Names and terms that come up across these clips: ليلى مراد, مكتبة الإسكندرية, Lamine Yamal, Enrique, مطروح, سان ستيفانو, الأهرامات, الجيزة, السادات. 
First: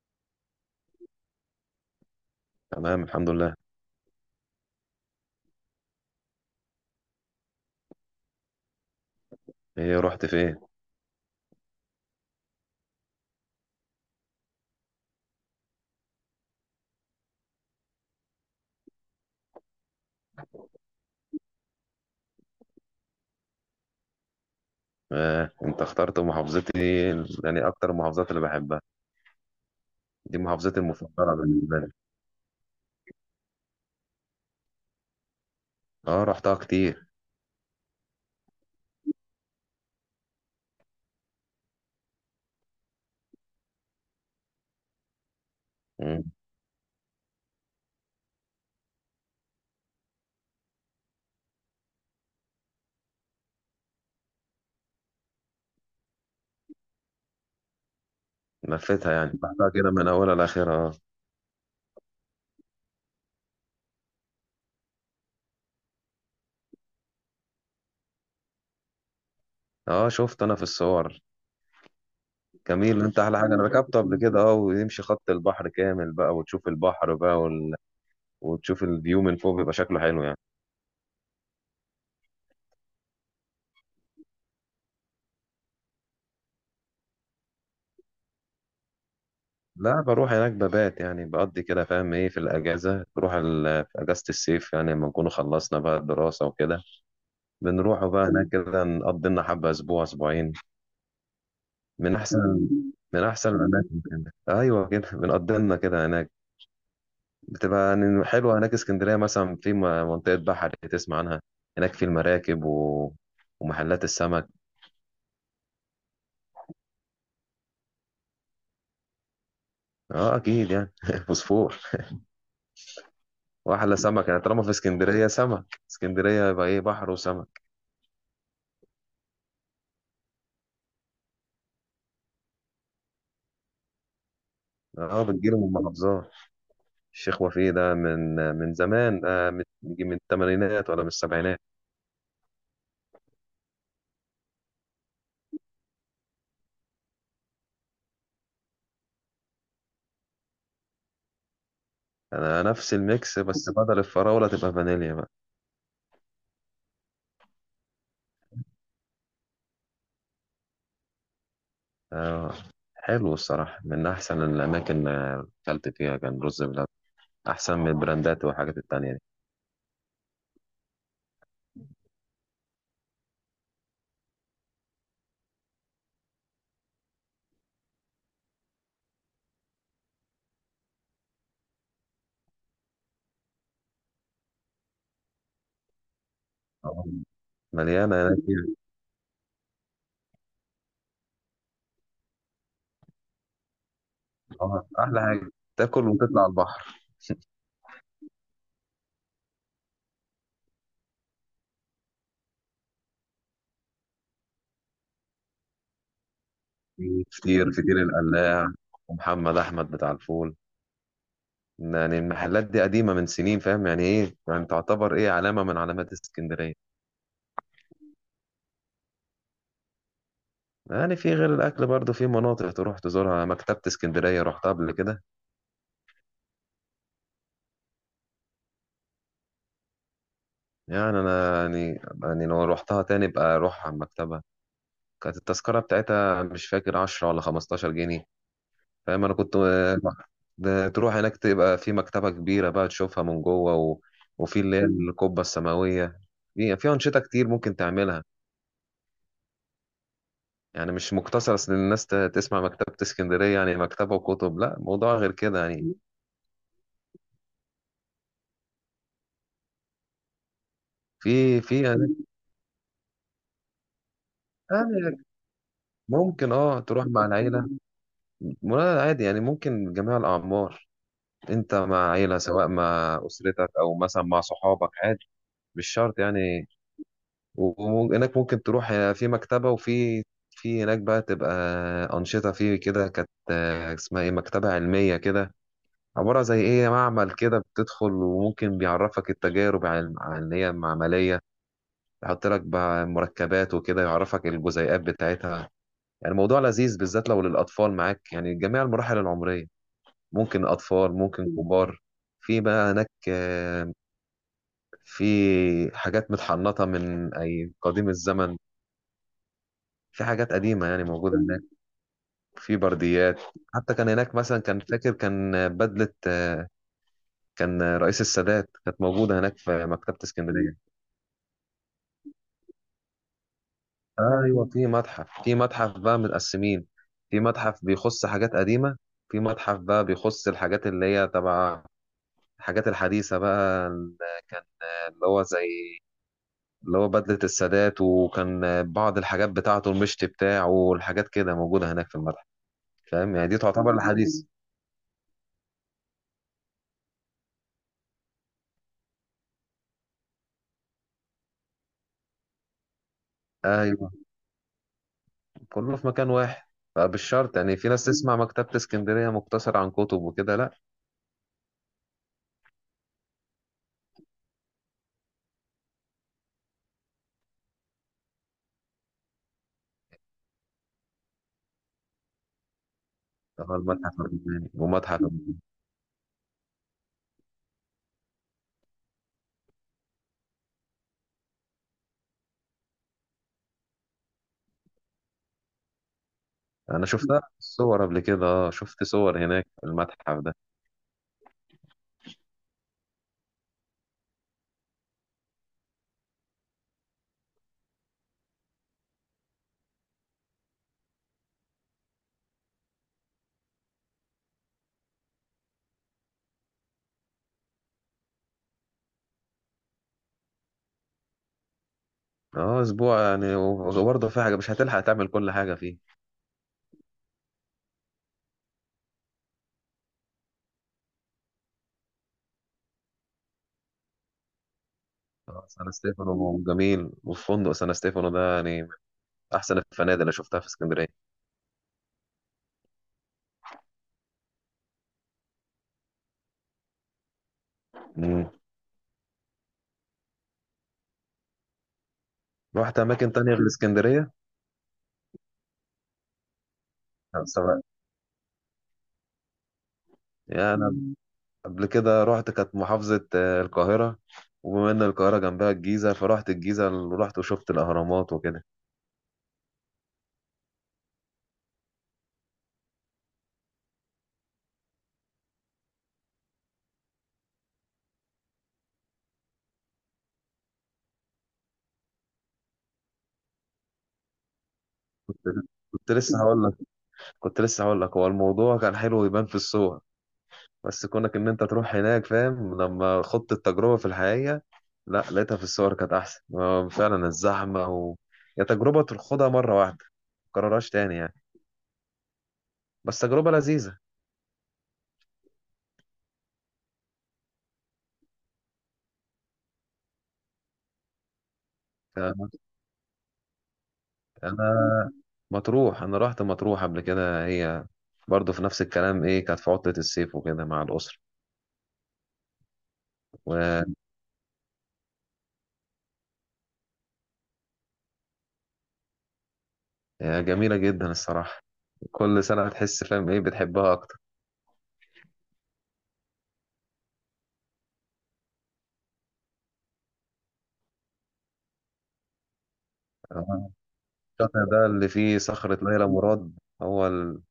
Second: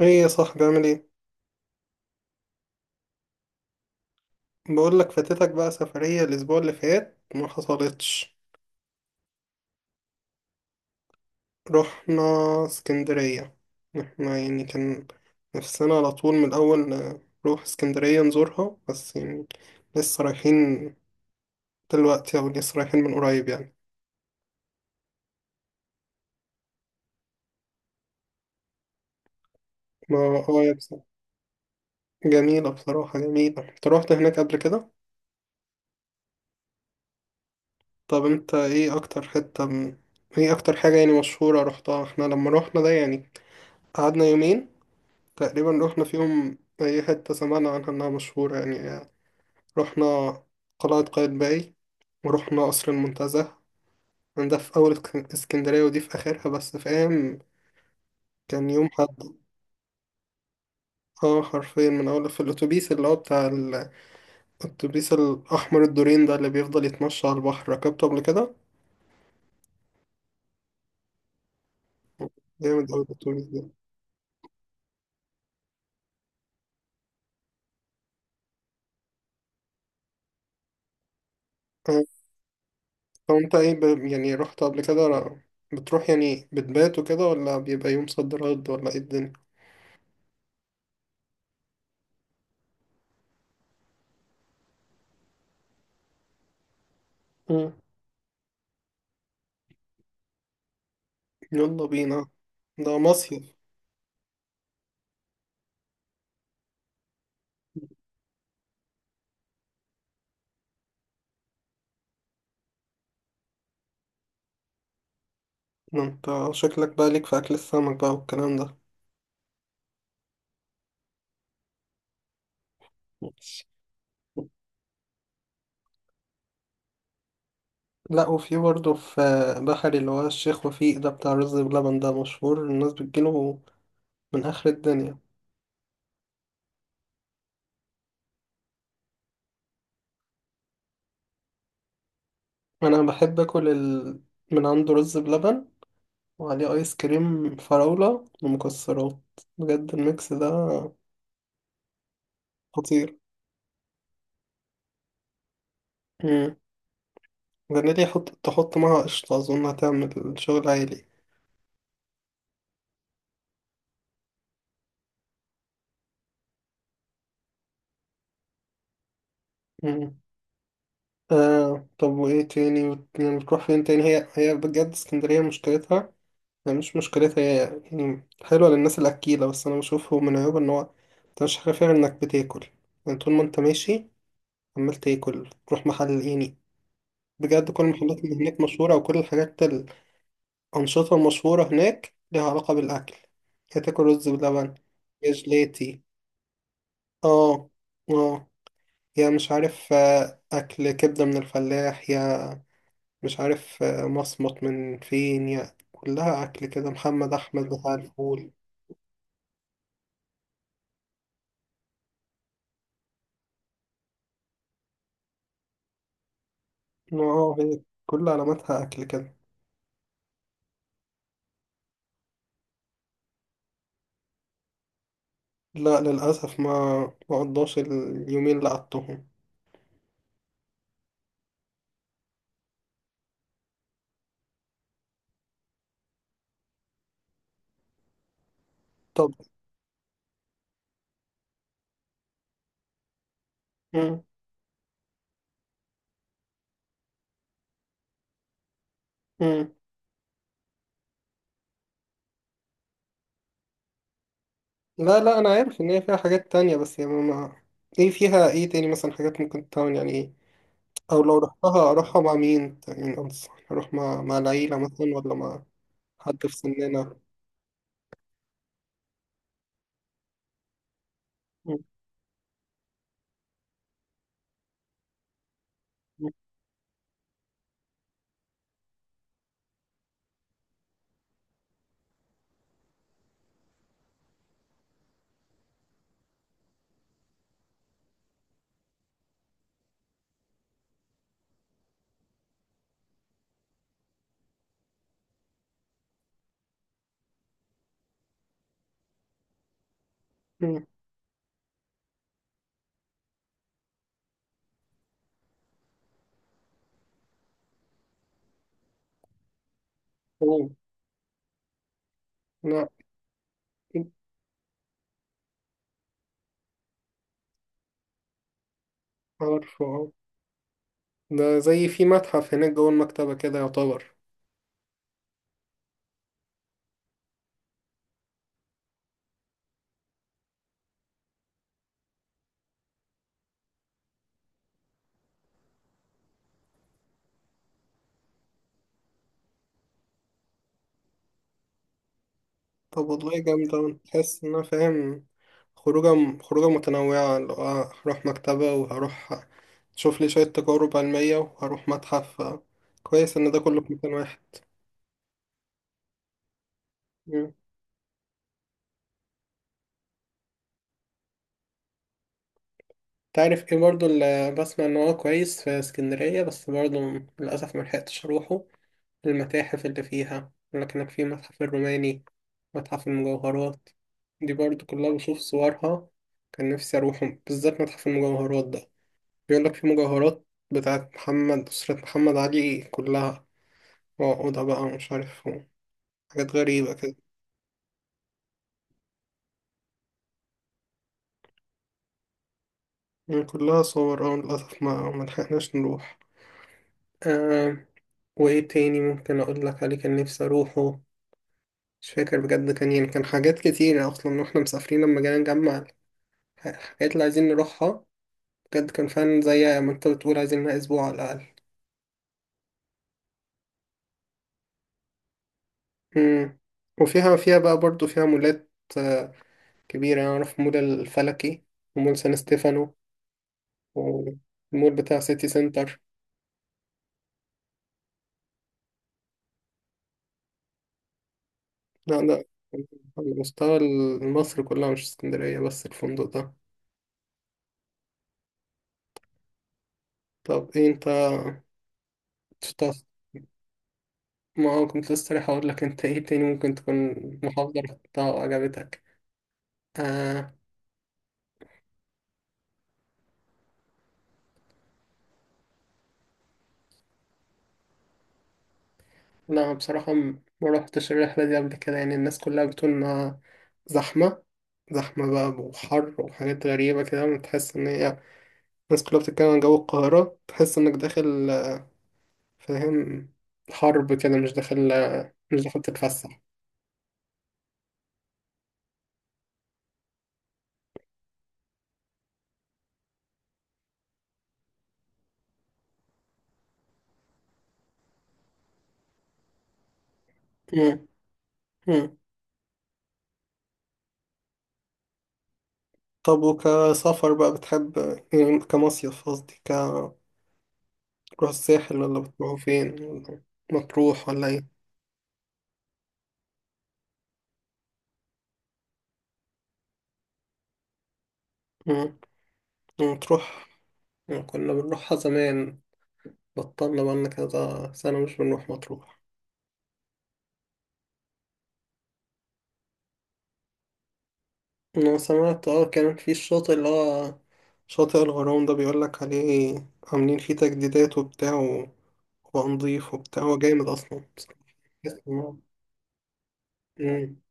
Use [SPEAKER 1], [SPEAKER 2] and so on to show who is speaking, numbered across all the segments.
[SPEAKER 1] ايه يا صاحبي، عامل ايه؟
[SPEAKER 2] تمام، الحمد لله.
[SPEAKER 1] بقول لك, فاتتك بقى سفرية الاسبوع اللي فات، ما حصلتش.
[SPEAKER 2] ايه، رحت فين؟
[SPEAKER 1] رحنا اسكندرية. احنا يعني كان نفسنا على طول من الاول نروح اسكندرية نزورها، بس يعني لسه رايحين دلوقتي او لسه رايحين من قريب يعني.
[SPEAKER 2] آه، انت اخترت محافظتي يعني اكتر المحافظات اللي بحبها.
[SPEAKER 1] ما
[SPEAKER 2] دي
[SPEAKER 1] اه يا
[SPEAKER 2] محافظتي
[SPEAKER 1] بصراحة
[SPEAKER 2] المفضله بالنسبه لي.
[SPEAKER 1] جميلة، بصراحة جميلة. انت روحت هناك قبل كده؟
[SPEAKER 2] اه، رحتها كتير.
[SPEAKER 1] طب انت ايه اكتر حتة ايه اكتر حاجة يعني مشهورة روحتها؟ احنا لما روحنا ده يعني قعدنا يومين تقريبا، رحنا في
[SPEAKER 2] مم.
[SPEAKER 1] يوم أي حتة سمعنا عنها إنها مشهورة يعني. رحنا قلعة قايتباي، ورحنا قصر المنتزه. يعني ده في أول اسكندرية، ودي في آخرها، بس فاهم؟ كان يوم
[SPEAKER 2] لفيتها، يعني
[SPEAKER 1] حد.
[SPEAKER 2] رحتها كده من اولها لاخرها.
[SPEAKER 1] اه، حرفيا من أول في الأتوبيس اللي هو بتاع الأتوبيس الأحمر الدورين ده، اللي بيفضل يتمشى على البحر، ركبته قبل كده.
[SPEAKER 2] اه اه، شفت انا في الصور.
[SPEAKER 1] جامد أوي
[SPEAKER 2] جميل. انت احلى
[SPEAKER 1] الأتوبيس
[SPEAKER 2] حاجه، انا
[SPEAKER 1] ده.
[SPEAKER 2] ركبته قبل كده، اه، ويمشي خط البحر كامل بقى، وتشوف البحر بقى وتشوف الفيو من فوق، بيبقى شكله حلو يعني.
[SPEAKER 1] آه، طب أنت إيه يعني رحت قبل كده؟ بتروح يعني بتبات وكده، ولا بيبقى يوم صد رد، ولا إيه الدنيا؟
[SPEAKER 2] لا، بروح هناك ببات، يعني بقضي كده، فاهم ايه، في الاجازه، بروح في اجازه الصيف يعني لما نكون خلصنا بقى الدراسه وكده، بنروحوا بقى هناك كده نقضي لنا حبة أسبوع أسبوعين.
[SPEAKER 1] يلا
[SPEAKER 2] من
[SPEAKER 1] بينا،
[SPEAKER 2] أحسن.
[SPEAKER 1] ده
[SPEAKER 2] من أحسن
[SPEAKER 1] مصيف.
[SPEAKER 2] الأماكن كده. أيوة، كده بنقضي لنا كده هناك. بتبقى يعني حلوة هناك اسكندرية، مثلا في منطقة بحر تسمع عنها، هناك في المراكب ومحلات السمك.
[SPEAKER 1] ده انت شكلك بقى ليك في اكل السمك بقى والكلام ده.
[SPEAKER 2] اه اكيد يعني فوسفور.
[SPEAKER 1] ماشي.
[SPEAKER 2] واحلى سمك يعني، طالما في اسكندريه سمك، اسكندريه يبقى ايه، بحر وسمك.
[SPEAKER 1] لا، وفي برضه في بحري، اللي هو الشيخ وفيق ده بتاع رز بلبن، ده مشهور الناس بتجيله من آخر الدنيا.
[SPEAKER 2] اه، بتجيله من المحافظات. الشيخ وفيه ده من زمان، من الثمانينات ولا من السبعينات.
[SPEAKER 1] أنا بحب أكل من عنده رز بلبن وعليه آيس كريم فراولة ومكسرات. بجد الميكس ده
[SPEAKER 2] انا نفس
[SPEAKER 1] خطير.
[SPEAKER 2] الميكس، بس بدل الفراولة تبقى فانيليا بقى.
[SPEAKER 1] مم. جربتي تحط معاها قشطة؟ أظن هتعمل شغل عالي.
[SPEAKER 2] آه. حلو الصراحة، من احسن الاماكن اللي اكلت فيها كان رز بلبن، احسن من البراندات والحاجات التانية دي.
[SPEAKER 1] طب وإيه تاني يعني بتروح فين تاني؟ هي هي بجد اسكندرية مشكلتها، يعني مش مشكلتها هي، يعني حلوة للناس الأكيلة، بس أنا بشوفه من عيوبها إن هو أنت مش عارف غير إنك بتاكل. يعني طول ما أنت ماشي عمال تاكل، تروح محل يعني.
[SPEAKER 2] آه.
[SPEAKER 1] بجد كل
[SPEAKER 2] مليانة
[SPEAKER 1] المحلات اللي
[SPEAKER 2] هناك
[SPEAKER 1] هناك
[SPEAKER 2] يعني.
[SPEAKER 1] مشهورة، وكل الحاجات، الأنشطة المشهورة هناك ليها علاقة بالأكل. يا تاكل رز بلبن،
[SPEAKER 2] آه. احلى
[SPEAKER 1] يا
[SPEAKER 2] حاجة
[SPEAKER 1] جلاتي،
[SPEAKER 2] تاكل وتطلع البحر.
[SPEAKER 1] اه اه يا مش عارف، أكل كبدة من الفلاح، مش عارف، مصمت من فين، يعني كلها أكل كده،
[SPEAKER 2] في
[SPEAKER 1] محمد أحمد
[SPEAKER 2] فطير،
[SPEAKER 1] بتاع
[SPEAKER 2] فطير
[SPEAKER 1] الفول.
[SPEAKER 2] القلاع ومحمد احمد بتاع الفول. يعني المحلات دي قديمة من سنين، فاهم يعني ايه، يعني تعتبر ايه، علامة من علامات اسكندرية.
[SPEAKER 1] اه، هي كل علاماتها أكل كده.
[SPEAKER 2] يعني في غير الاكل برضو في مناطق تروح تزورها. مكتبة اسكندرية رحتها قبل كده؟
[SPEAKER 1] لا، للأسف، ما قضاش اليومين اللي قضتهم.
[SPEAKER 2] يعني انا، يعني لو روحتها تاني بقى اروح على المكتبه. كانت التذكره بتاعتها مش فاكر 10 ولا 15 جنيه، فاهم،
[SPEAKER 1] طب.
[SPEAKER 2] انا كنت. ده تروح هناك تبقى في مكتبه كبيره بقى، تشوفها من جوه
[SPEAKER 1] مم.
[SPEAKER 2] وفي اللي هي القبه السماويه. في انشطه كتير ممكن تعملها،
[SPEAKER 1] مم.
[SPEAKER 2] يعني مش مقتصر. اصل الناس تسمع مكتبه اسكندريه يعني مكتبه وكتب، لا، موضوع
[SPEAKER 1] لا
[SPEAKER 2] غير
[SPEAKER 1] لا، أنا
[SPEAKER 2] كده
[SPEAKER 1] عارف إن
[SPEAKER 2] يعني.
[SPEAKER 1] هي فيها حاجات تانية، بس يعني ما إيه فيها إيه تاني مثلا؟ حاجات ممكن تعمل يعني إيه؟ أو لو
[SPEAKER 2] في
[SPEAKER 1] رحتها،
[SPEAKER 2] يعني،
[SPEAKER 1] أروحها مع مين يعني؟ أنصح أروح مع العيلة مثلا،
[SPEAKER 2] يعني
[SPEAKER 1] ولا مع حد
[SPEAKER 2] ممكن،
[SPEAKER 1] في
[SPEAKER 2] اه، تروح
[SPEAKER 1] سننا؟
[SPEAKER 2] مع العيله ولا عادي، يعني ممكن جميع الاعمار. انت
[SPEAKER 1] مم.
[SPEAKER 2] مع عيلة سواء مع أسرتك أو مثلا مع صحابك، عادي، مش شرط يعني. وإنك ممكن تروح في مكتبة، وفي، في هناك بقى تبقى أنشطة فيه كده، كانت اسمها إيه، مكتبة علمية كده، عبارة زي إيه معمل كده، بتدخل وممكن بيعرفك التجارب عن اللي هي معملية، يحط لك بقى مركبات وكده، يعرفك الجزيئات بتاعتها. يعني الموضوع لذيذ، بالذات لو للأطفال معاك، يعني جميع المراحل العمرية، ممكن
[SPEAKER 1] مم.
[SPEAKER 2] أطفال ممكن كبار. في بقى هناك، في حاجات متحنطة من أي قديم الزمن، في حاجات
[SPEAKER 1] مم.
[SPEAKER 2] قديمة يعني موجودة هناك، في
[SPEAKER 1] لا،
[SPEAKER 2] برديات. حتى كان هناك مثلا، كان فاكر، كان بدلة. كان رئيس السادات، كانت موجودة هناك
[SPEAKER 1] عارفه
[SPEAKER 2] في
[SPEAKER 1] أه.
[SPEAKER 2] مكتبة اسكندرية.
[SPEAKER 1] ده زي في متحف هناك جوه المكتبة كده يعتبر؟
[SPEAKER 2] أيوة، في متحف، في متحف بقى متقسمين. في متحف بيخص حاجات قديمة، في متحف بقى بيخص الحاجات اللي هي تبع الحاجات الحديثة بقى، اللي كان، اللي هو زي، اللي هو بدلة السادات، وكان بعض الحاجات بتاعته، المشط بتاعه والحاجات كده موجودة هناك في المتحف.
[SPEAKER 1] طب
[SPEAKER 2] فاهم
[SPEAKER 1] والله
[SPEAKER 2] يعني، دي
[SPEAKER 1] جامدة أوي.
[SPEAKER 2] تعتبر الحديث.
[SPEAKER 1] تحس إن أنا فاهم خروجة، خروجة متنوعة، اللي هو هروح مكتبة، وهروح أشوف لي شوية تجارب علمية، وهروح متحف. كويس إن ده كله في
[SPEAKER 2] ايوه،
[SPEAKER 1] مكان واحد.
[SPEAKER 2] كله في مكان واحد.
[SPEAKER 1] مم.
[SPEAKER 2] فبالشرط يعني، في ناس تسمع مكتبة اسكندرية مقتصر عن كتب وكده، لا.
[SPEAKER 1] تعرف إيه برضه اللي بسمع إن هو كويس في اسكندرية، بس برضه للأسف ملحقتش أروحه؟ المتاحف اللي فيها، لكنك في متحف الروماني، متحف
[SPEAKER 2] ده هو
[SPEAKER 1] المجوهرات،
[SPEAKER 2] المتحف
[SPEAKER 1] دي
[SPEAKER 2] الروماني
[SPEAKER 1] برضو كلها
[SPEAKER 2] ومتحف
[SPEAKER 1] بشوف
[SPEAKER 2] الروماني.
[SPEAKER 1] صورها. كان نفسي أروحهم، بالذات متحف المجوهرات ده. بيقولك في مجوهرات بتاعت أسرة محمد علي كلها، وعقودها بقى، ومش عارف، حاجات غريبة
[SPEAKER 2] انا
[SPEAKER 1] كده.
[SPEAKER 2] شفتها في الصور قبل كده، اه شفت صور هناك في المتحف ده.
[SPEAKER 1] يعني كلها صور، للأسف ما ملحقناش نروح. آه وإيه تاني ممكن أقولك عليه كان نفسي أروحه؟ مش فاكر بجد. كان يعني كان حاجات كتير أصلا، وإحنا مسافرين لما جينا نجمع الحاجات اللي عايزين نروحها، بجد كان فعلا زي ما انت بتقول، عايزين لها اسبوع على الاقل.
[SPEAKER 2] اه اسبوع يعني، وبرضه في حاجة مش هتلحق تعمل كل حاجة فيه.
[SPEAKER 1] مم. فيها بقى، برضو فيها مولات آه، كبيرة يعني. اعرف مول الفلكي، ومول سان ستيفانو، والمول بتاع سيتي
[SPEAKER 2] اه، سان
[SPEAKER 1] سنتر.
[SPEAKER 2] ستيفانو جميل، وفندق سان ستيفانو ده يعني من احسن الفنادق اللي شفتها في اسكندرية.
[SPEAKER 1] لا لا، على مستوى مصر كلها، مش اسكندرية بس الفندق ده.
[SPEAKER 2] مم.
[SPEAKER 1] طب ايه، انت تشتغل؟
[SPEAKER 2] رحت اماكن تانية غير اسكندرية؟
[SPEAKER 1] ما هو كنت لسه رايح اقول لك، انت ايه تاني ممكن تكون
[SPEAKER 2] لا،
[SPEAKER 1] محافظة
[SPEAKER 2] سواء،
[SPEAKER 1] رحتها وعجبتك؟ آه.
[SPEAKER 2] يعني انا قبل كده رحت، كانت محافظة آه، القاهرة، وبما ان القاهرة جنبها الجيزة، فرحت الجيزة ورحت وشفت الاهرامات وكده.
[SPEAKER 1] لا بصراحة، ما روحتش الرحلة دي قبل كده. يعني الناس كلها بتقول إنها زحمة، زحمة بقى، وحر، وحاجات غريبة كده، وتحس إن هي الناس كلها بتتكلم عن جو القاهرة، تحس إنك داخل، فاهم، حرب كده، مش داخل
[SPEAKER 2] كنت لسه
[SPEAKER 1] تتفسح.
[SPEAKER 2] هقول لك كنت لسه هقول لك، هو الموضوع كان حلو يبان في الصور، بس كونك ان انت تروح هناك، فاهم، لما خضت التجربة في الحقيقة، لا، لقيتها في الصور كانت احسن. فعلا الزحمة يا تجربة تخوضها مرة واحدة، متكررهاش
[SPEAKER 1] مم.
[SPEAKER 2] تاني يعني،
[SPEAKER 1] مم.
[SPEAKER 2] بس تجربة لذيذة.
[SPEAKER 1] طب وكسفر بقى بتحب؟ يعني كمصيف قصدي، تروح الساحل، ولا بتروحوا فين، ولا مطروح ولا
[SPEAKER 2] انا
[SPEAKER 1] ايه؟
[SPEAKER 2] مطروح، انا رحت مطروح قبل كده، هي برضه في نفس الكلام، ايه، كانت في عطلة الصيف وكده مع الأسرة.
[SPEAKER 1] مم. مطروح كنا بنروحها زمان، بطلنا بقالنا كذا سنة مش بنروح مطروح.
[SPEAKER 2] وجميلة جدا الصراحة، كل سنة تحس، فاهم ايه، بتحبها أكتر.
[SPEAKER 1] أنا سمعت كان في الشاطئ، اللي هو شاطئ الغرام ده، بيقولك عليه عاملين فيه تجديدات، وبتاع، وبقى نضيف، وبتاع. هو
[SPEAKER 2] آه،
[SPEAKER 1] جامد أصلا
[SPEAKER 2] الشاطئ
[SPEAKER 1] بصراحة.
[SPEAKER 2] ده اللي
[SPEAKER 1] تحس
[SPEAKER 2] فيه
[SPEAKER 1] إن
[SPEAKER 2] صخرة ليلى مراد. هو
[SPEAKER 1] مم.
[SPEAKER 2] ال...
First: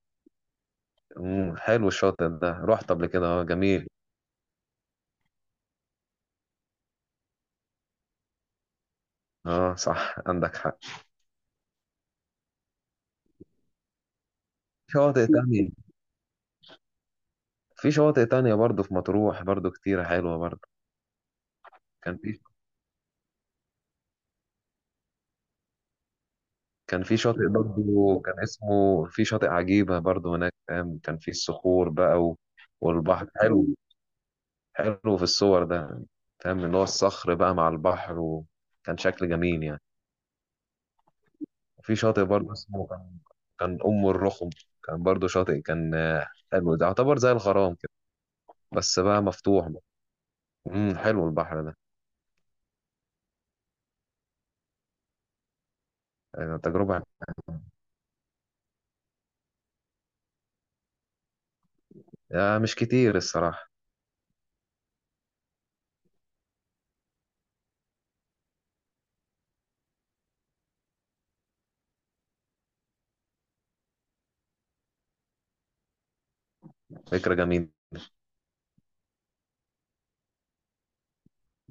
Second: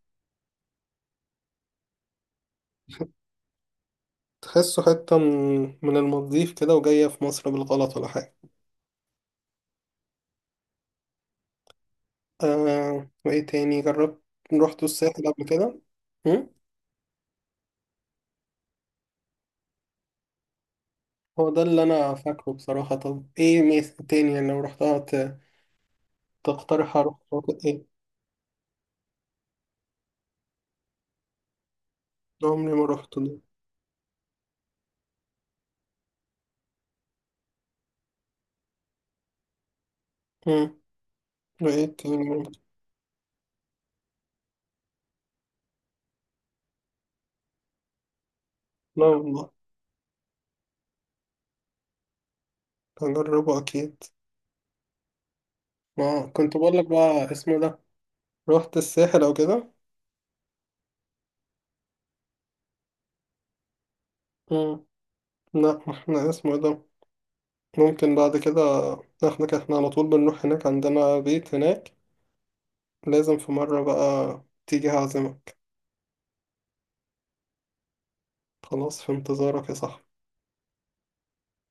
[SPEAKER 2] مم، حلو الشاطئ ده، رحت قبل كده، اه جميل.
[SPEAKER 1] تحسه حتة من المالديف كده، وجاية في مصر بالغلط ولا حاجة.
[SPEAKER 2] اه صح، عندك حق.
[SPEAKER 1] وإيه تاني جربت؟ روحتوا
[SPEAKER 2] في شواطئ
[SPEAKER 1] الساحل قبل
[SPEAKER 2] تانية.
[SPEAKER 1] كده؟ مم؟
[SPEAKER 2] في شواطئ تانية برضه في مطروح، برضه كتيرة حلوة برضه.
[SPEAKER 1] هو ده اللي أنا
[SPEAKER 2] كان في
[SPEAKER 1] فاكره بصراحة. طب إيه ميزة تاني يعني لو رحتها، تقترح
[SPEAKER 2] كان
[SPEAKER 1] أروح
[SPEAKER 2] في شاطئ
[SPEAKER 1] شاطئ إيه؟
[SPEAKER 2] برضه كان اسمه، في شاطئ عجيبة برضه هناك، فاهم، كان في الصخور بقى
[SPEAKER 1] عمري ما روحت.
[SPEAKER 2] والبحر حلو، حلو في الصور ده، فاهم اللي هو الصخر بقى مع البحر، وكان شكل جميل يعني.
[SPEAKER 1] مم. وإيه
[SPEAKER 2] وفي شاطئ
[SPEAKER 1] التاني
[SPEAKER 2] برضه
[SPEAKER 1] برضه؟
[SPEAKER 2] اسمه كان، كان أم الرخم، كان برضه شاطئ، كان حلو، ده يعتبر زي الغرام كده بس
[SPEAKER 1] لا
[SPEAKER 2] بقى
[SPEAKER 1] والله،
[SPEAKER 2] مفتوح بقى. حلو البحر ده.
[SPEAKER 1] هجربه أكيد. ما كنت
[SPEAKER 2] آه،
[SPEAKER 1] بقول لك
[SPEAKER 2] تجربة.
[SPEAKER 1] بقى اسمه ده. روحت الساحل أو كده؟
[SPEAKER 2] آه، مش كتير الصراحة.
[SPEAKER 1] مم. لا، ما احنا اسمه ده، ممكن بعد كده. احنا كده احنا على طول بنروح هناك، عندنا بيت هناك. لازم في مرة بقى تيجي هعزمك.
[SPEAKER 2] فكرة جميلة.
[SPEAKER 1] خلاص، في انتظارك يا صاحبي.